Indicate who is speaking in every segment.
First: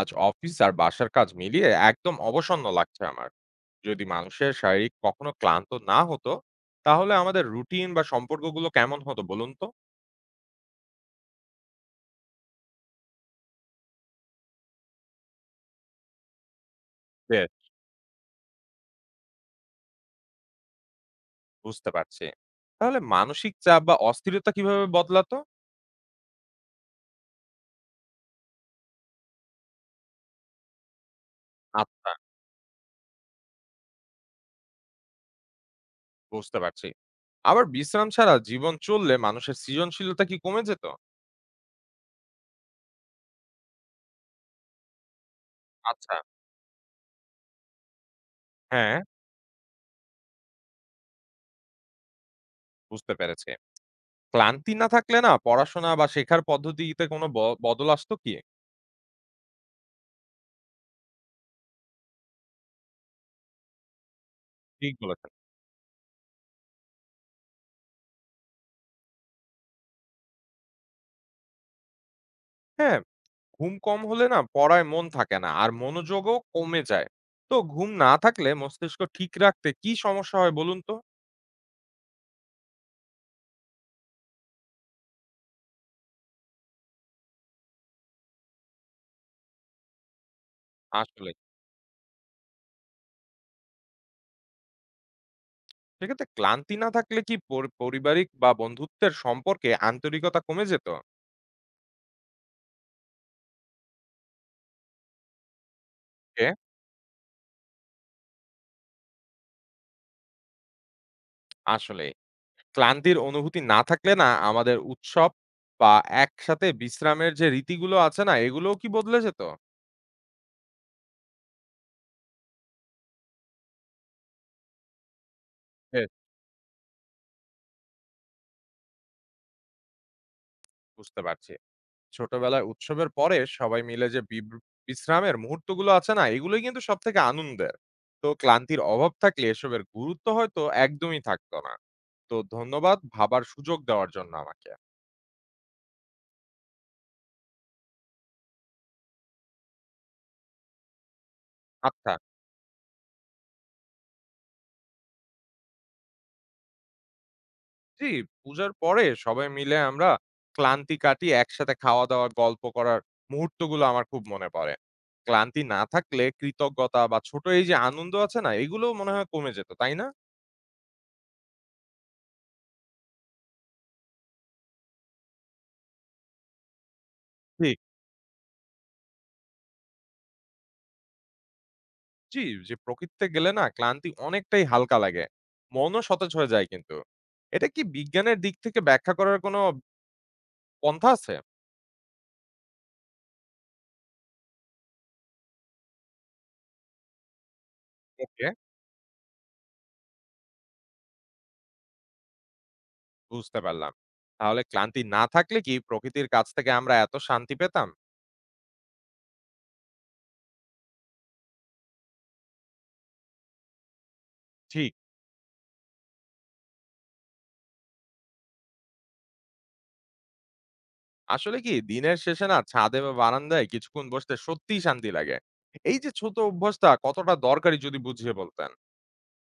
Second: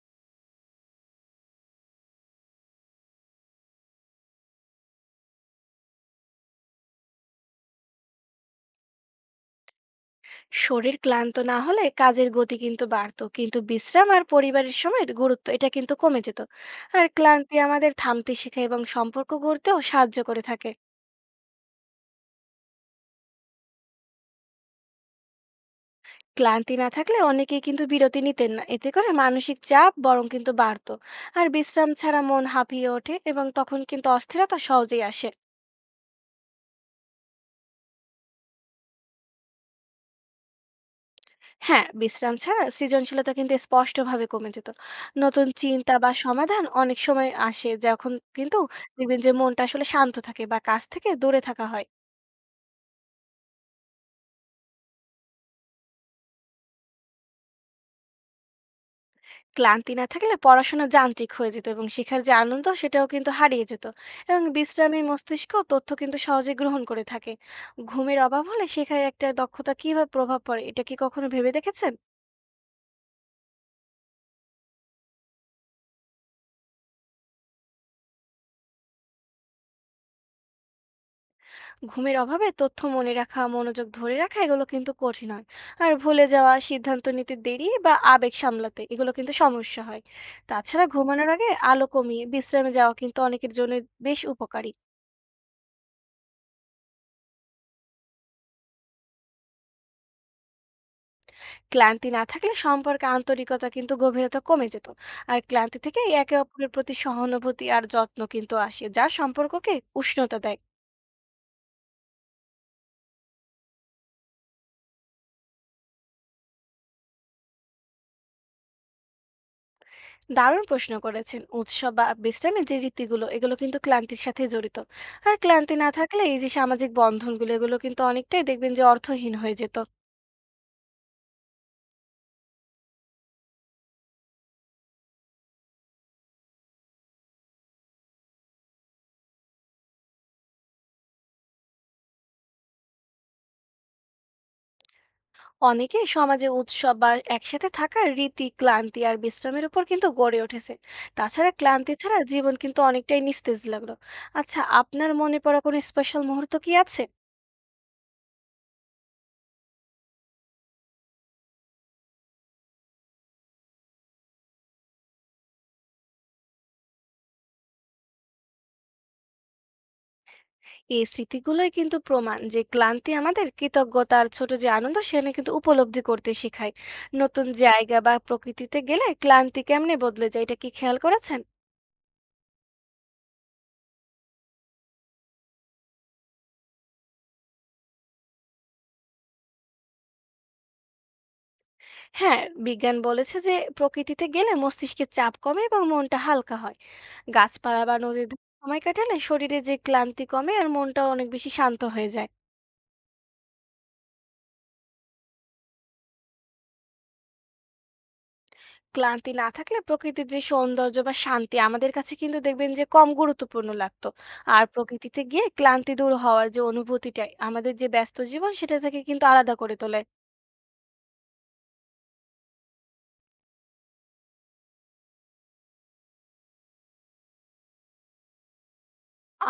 Speaker 1: আজ অফিস আর বাসার কাজ মিলিয়ে একদম অবসন্ন লাগছে আমার। যদি মানুষের শারীরিক কখনো ক্লান্ত না হতো, তাহলে আমাদের রুটিন বা সম্পর্কগুলো কেমন হতো বলুন তো।
Speaker 2: শরীর ক্লান্ত না হলে কাজের গতি কিন্তু বাড়তো, কিন্তু বিশ্রাম আর পরিবারের সময়ের গুরুত্ব এটা কিন্তু কমে যেত। আর
Speaker 1: বেশ,
Speaker 2: ক্লান্তি আমাদের থামতে শেখা এবং সম্পর্ক গড়তেও সাহায্য করে থাকে।
Speaker 1: বুঝতে পারছি। তাহলে মানসিক চাপ বা অস্থিরতা কিভাবে বদলাতো?
Speaker 2: ক্লান্তি না থাকলে অনেকেই কিন্তু বিরতি নিতেন না, এতে করে মানসিক চাপ বরং কিন্তু বাড়তো। আর বিশ্রাম
Speaker 1: আচ্ছা,
Speaker 2: ছাড়া মন হাঁপিয়ে ওঠে এবং তখন কিন্তু অস্থিরতা সহজেই আসে।
Speaker 1: বুঝতে পারছি। আবার বিশ্রাম ছাড়া জীবন চললে মানুষের সৃজনশীলতা কি কমে যেত?
Speaker 2: হ্যাঁ, বিশ্রাম ছাড়া সৃজনশীলতা কিন্তু স্পষ্টভাবে কমে যেত। নতুন চিন্তা বা
Speaker 1: আচ্ছা।
Speaker 2: সমাধান অনেক সময় আসে, যখন কিন্তু
Speaker 1: হ্যাঁ।
Speaker 2: দেখবেন যে মনটা আসলে শান্ত থাকে বা কাজ থেকে দূরে থাকা হয়।
Speaker 1: বুঝতে পেরেছি। ক্লান্তি না থাকলে না পড়াশোনা বা শেখার পদ্ধতিতে কোনো বদল আসতো কি?
Speaker 2: ক্লান্তি না থাকলে পড়াশোনা যান্ত্রিক হয়ে যেত এবং শেখার যে আনন্দ সেটাও কিন্তু হারিয়ে যেত। এবং
Speaker 1: ঠিক
Speaker 2: বিশ্রামী
Speaker 1: বলেছেন।
Speaker 2: মস্তিষ্ক তথ্য কিন্তু সহজে গ্রহণ করে থাকে। ঘুমের অভাব হলে শেখায় একটা দক্ষতা কিভাবে প্রভাব পড়ে, এটা কি কখনো ভেবে দেখেছেন?
Speaker 1: হ্যাঁ, ঘুম কম হলে না পড়ায় মন থাকে না, আর মনোযোগও কমে যায়। তো ঘুম না থাকলে মস্তিষ্ক ঠিক রাখতে কি সমস্যা হয় বলুন তো।
Speaker 2: ঘুমের অভাবে তথ্য মনে রাখা, মনোযোগ ধরে রাখা এগুলো কিন্তু কঠিন হয়। আর ভুলে যাওয়া, সিদ্ধান্ত নিতে দেরি বা আবেগ সামলাতে, এগুলো কিন্তু সমস্যা হয়। তাছাড়া ঘুমানোর
Speaker 1: আসলে,
Speaker 2: আগে আলো কমিয়ে বিশ্রামে যাওয়া কিন্তু অনেকের জন্য বেশ উপকারী।
Speaker 1: সেক্ষেত্রে ক্লান্তি না থাকলে কি পারিবারিক বা বন্ধুত্বের সম্পর্কে আন্তরিকতা কমে যেত?
Speaker 2: ক্লান্তি না থাকলে সম্পর্কে আন্তরিকতা কিন্তু গভীরতা কমে যেত। আর ক্লান্তি থেকে একে
Speaker 1: এ,
Speaker 2: অপরের প্রতি সহানুভূতি আর যত্ন কিন্তু আসে, যা সম্পর্ককে উষ্ণতা দেয়।
Speaker 1: আসলে, ক্লান্তির অনুভূতি না থাকলে না আমাদের উৎসব বা একসাথে বিশ্রামের যে রীতিগুলো আছে না, এগুলোও কি বদলে যেত?
Speaker 2: দারুণ প্রশ্ন করেছেন। উৎসব বা বিশ্রামের যে রীতিগুলো এগুলো কিন্তু ক্লান্তির সাথে জড়িত। আর ক্লান্তি না
Speaker 1: বেশ,
Speaker 2: থাকলে এই যে সামাজিক বন্ধনগুলো, এগুলো কিন্তু অনেকটাই দেখবেন যে অর্থহীন হয়ে যেত।
Speaker 1: বুঝতে পারছি। ছোটবেলায় উৎসবের পরে সবাই মিলে যে বিশ্রামের মুহূর্তগুলো আছে না, এগুলোই কিন্তু সব থেকে আনন্দের। তো ক্লান্তির অভাব থাকলে এসবের গুরুত্ব হয়তো একদমই থাকতো না। তো ধন্যবাদ ভাবার সুযোগ দেওয়ার জন্য আমাকে।
Speaker 2: অনেকে সমাজে উৎসব বা একসাথে থাকার রীতি ক্লান্তি আর বিশ্রামের উপর কিন্তু গড়ে উঠেছে। তাছাড়া ক্লান্তি
Speaker 1: আচ্ছা।
Speaker 2: ছাড়া জীবন কিন্তু অনেকটাই নিস্তেজ লাগলো। আচ্ছা, আপনার মনে পড়া কোনো স্পেশাল মুহূর্ত কি আছে?
Speaker 1: জি, পূজার পরে সবাই মিলে আমরা ক্লান্তি কাটিয়ে একসাথে খাওয়া দাওয়া গল্প করার মুহূর্তগুলো আমার খুব মনে পড়ে। ক্লান্তি না থাকলে কৃতজ্ঞতা বা ছোট এই যে আনন্দ আছে না, এগুলো মনে হয় কমে যেত, তাই না?
Speaker 2: এই স্মৃতিগুলোই কিন্তু প্রমাণ যে ক্লান্তি আমাদের কৃতজ্ঞতার ছোট যে আনন্দ সেটা কিন্তু উপলব্ধি করতে শেখায়। নতুন
Speaker 1: জি।
Speaker 2: জায়গা বা প্রকৃতিতে গেলে ক্লান্তি কেমনে বদলে যায়, এটা কি খেয়াল করেছেন?
Speaker 1: জি, যে প্রকৃতিতে গেলে না ক্লান্তি অনেকটাই হালকা লাগে। মনও সতেজ হয়ে যায় কিন্তু। এটা কি বিজ্ঞানের দিক থেকে ব্যাখ্যা করার কোনো পন্থা আছে?
Speaker 2: হ্যাঁ, বিজ্ঞান বলেছে যে প্রকৃতিতে গেলে মস্তিষ্কের চাপ কমে এবং মনটা হালকা হয়। গাছপালা বা নদীর ধারে
Speaker 1: ওকে,
Speaker 2: সময় কাটালে শরীরে যে ক্লান্তি কমে আর মনটা অনেক বেশি শান্ত হয়ে যায়।
Speaker 1: বুঝতে পারলাম। তাহলে ক্লান্তি না থাকলে কি প্রকৃতির কাছ থেকে আমরা এত শান্তি পেতাম?
Speaker 2: ক্লান্তি না থাকলে প্রকৃতির যে সৌন্দর্য বা শান্তি আমাদের কাছে কিন্তু দেখবেন যে কম গুরুত্বপূর্ণ লাগতো। আর
Speaker 1: ঠিক।
Speaker 2: প্রকৃতিতে গিয়ে ক্লান্তি দূর হওয়ার যে অনুভূতিটাই আমাদের যে ব্যস্ত জীবন সেটা থেকে কিন্তু আলাদা করে তোলে।
Speaker 1: আসলে কি দিনের শেষে না ছাদে বা বারান্দায় কিছুক্ষণ বসতে সত্যিই শান্তি লাগে। এই যে ছোট অভ্যাসটা কতটা দরকারি যদি বুঝিয়ে বলতেন।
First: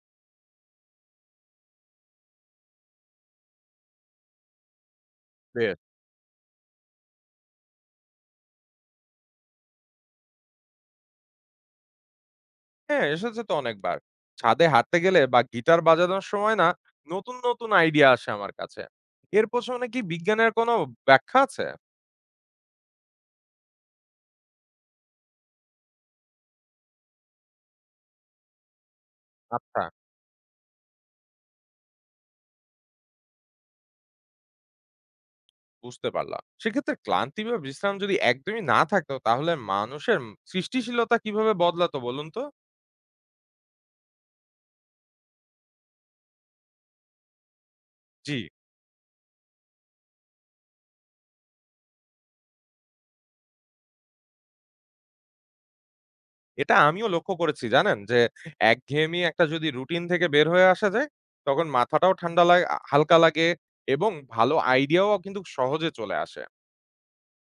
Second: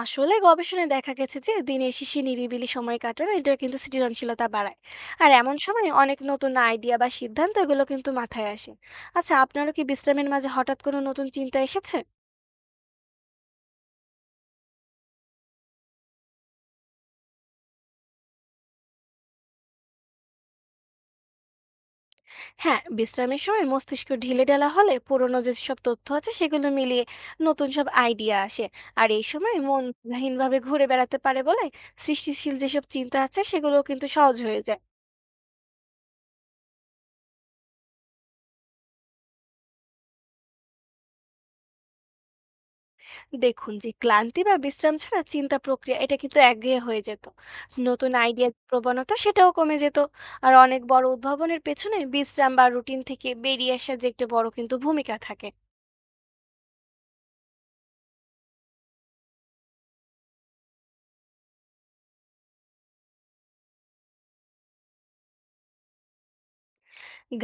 Speaker 2: আসলে গবেষণায় দেখা গেছে যে দিনের শেষে নিরিবিলি সময় কাটানো এটা কিন্তু সৃজনশীলতা বাড়ায়। আর এমন
Speaker 1: বেশ।
Speaker 2: সময় অনেক নতুন আইডিয়া বা সিদ্ধান্ত এগুলো কিন্তু মাথায় আসে। আচ্ছা, আপনারও কি বিশ্রামের মাঝে হঠাৎ কোনো নতুন চিন্তা এসেছে?
Speaker 1: হ্যাঁ, এসেছে তো অনেকবার। ছাদে হাঁটতে গেলে বা গিটার বাজানোর সময় না নতুন, নতুন আইডিয়া আসে আমার কাছে। এর পেছনে কি বিজ্ঞানের কোনো ব্যাখ্যা আছে?
Speaker 2: হ্যাঁ, বিশ্রামের সময় মস্তিষ্ক ঢিলেঢালা হলে পুরোনো যেসব তথ্য আছে সেগুলো মিলিয়ে নতুন সব আইডিয়া আসে। আর এই সময়
Speaker 1: আচ্ছা,
Speaker 2: মন ভাবে ঘুরে বেড়াতে পারে বলে সৃষ্টিশীল যেসব চিন্তা আছে সেগুলো কিন্তু সহজ হয়ে যায়।
Speaker 1: বুঝতে পারলাম। সেক্ষেত্রে ক্লান্তি বা বিশ্রাম যদি একদমই না থাকতো তাহলে মানুষের সৃষ্টিশীলতা কিভাবে বদলাতো বলুন তো?
Speaker 2: দেখুন যে ক্লান্তি বা বিশ্রাম ছাড়া চিন্তা প্রক্রিয়া এটা কিন্তু একঘেয়ে হয়ে যেত। নতুন
Speaker 1: জি,
Speaker 2: আইডিয়া প্রবণতা সেটাও কমে যেত। আর অনেক বড় উদ্ভাবনের পেছনে বিশ্রাম বা রুটিন থেকে বেরিয়ে আসার যে একটা বড় কিন্তু ভূমিকা থাকে।
Speaker 1: এটা আমিও লক্ষ্য করেছি জানেন যে একঘেয়েমি একটা যদি রুটিন থেকে বের হয়ে আসা যায়, তখন মাথাটাও ঠান্ডা লাগ আ হালকা লাগে এবং ভালো আইডিয়াও কিন্তু সহজে চলে আসে।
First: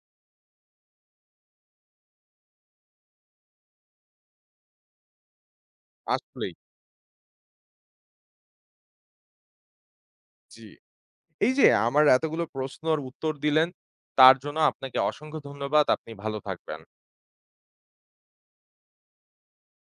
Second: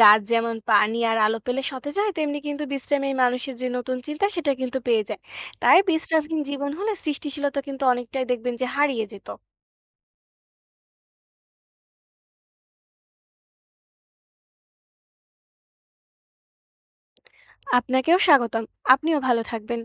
Speaker 2: গাছ যেমন পানি আর আলো পেলে সতেজ হয়, তেমনি কিন্তু বিশ্রামে মানুষের যে নতুন চিন্তা সেটা কিন্তু পেয়ে যায়। তাই বিশ্রামহীন
Speaker 1: আসলেই,
Speaker 2: জীবন হলে সৃষ্টিশীলতা কিন্তু অনেকটাই দেখবেন যে হারিয়ে যেত।
Speaker 1: জি। এই যে আমার এতগুলো প্রশ্নর উত্তর দিলেন, তার জন্য আপনাকে অসংখ্য ধন্যবাদ। আপনি ভালো থাকবেন।
Speaker 2: আপনাকেও স্বাগতম। আপনিও ভালো থাকবেন।